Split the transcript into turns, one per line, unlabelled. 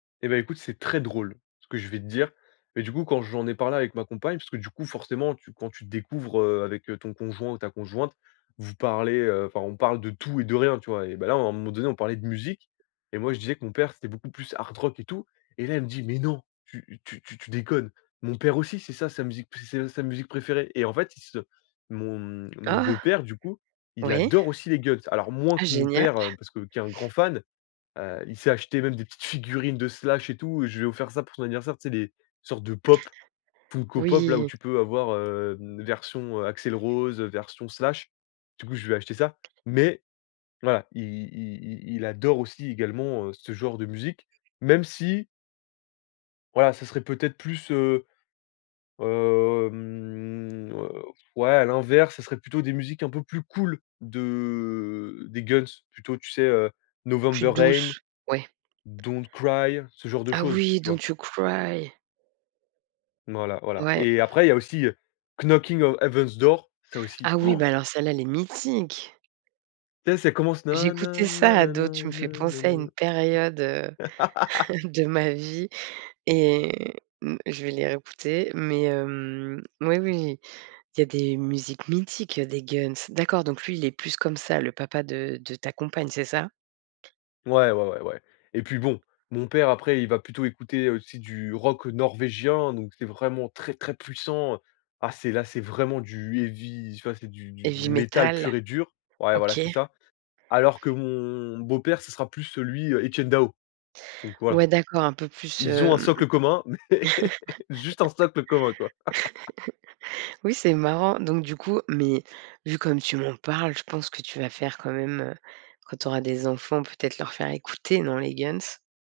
Eh beh, écoute, c'est très drôle ce que je vais te dire mais du coup, quand j'en ai parlé avec ma compagne, parce que du coup, forcément, tu quand tu te découvres, heu, avec ton conjoint ou ta conjointe, vous parlez, heu, enfin, on parle de tout et de rien, tu vois, eh beh, là, à un moment donné, on parlait de musique et moi je disais que mon père c'était beaucoup plus Hard Rock et tout et là, il me dit: «Mais non! Tu tu tu tu déconnes! Mon père aussi c'est ça sa musique c'est s sa musique préférée» et en fait, ils se mon, hem, mon
Oh!
beau-père, du coup, il
Oui.
adore aussi les Guns, alors moins que
Ah
mon
génial!
père parce que qui est un grand fan, heu, il s'est acheté même des petites figurines de Slash et tout, je lui ai offert ça pour son anniversaire, c'est les sortes de Pop Funko Pop-là, où
Oui!
tu peux avoir, heu, version Axel Rose, version Slash, du coup, je lui ai acheté ça mais voilà, i i il adore aussi également, heu, ce genre de musique même si voilà, ça serait peut-être plus, heu, hem, heu, pff, ouais à l'inverse, ça serait plutôt des musiques un peu plus cool de des Guns, plutôt tu sais, heu,
Plus
November Rain,
douce? Oui.
Don't Cry, ce genre de
Ah
choses,
oui,
tu vois?
don't you cry!
Voilà, voilà
Ouais.
et après il y a aussi, ça aussi, Knockin' on Heaven's Door, ça aussi,
Ah oui, beh,
han!
alors celle-là, elle est mythique!
Tu sais, ça commence na na
J'écoutais ça
nanana
ado. Tu me fais
ne
penser à une
nene.
période, heu, de ma vie et mmh, je vais les réécouter mais hem, mais oui, oui, il y a des musiques mythiques des Guns, d'accord, donc lui est plus comme ça, le papa de de ta compagne, c'est ça?
Ouais, ouais, ouais, ouais et puis bon, mon père après, il va plutôt écouter aussi du rock norvégien, donc c'est vraiment très, très puissant. Ah! C'est là, c'est vraiment du, heavy, tu vois? C'est c'est du du du
Heavy
métal
metal,
pur et dur. Ouais, voilà,
OK.
c'est ça, alors que mon beau-père, ce sera plus, lui, Etienne Daho, donc voilà,
Ouais, d'accord, un peu plus,
ils ont un
hem,
socle commun mais juste un socle commun, quoi.
oui, c'est marrant donc, du coup mais vu comme tu m'en parles, je pense que tu vas faire quand même, heu, quand tu auras des enfants, peut-être leur faire écouter, non, les Guns?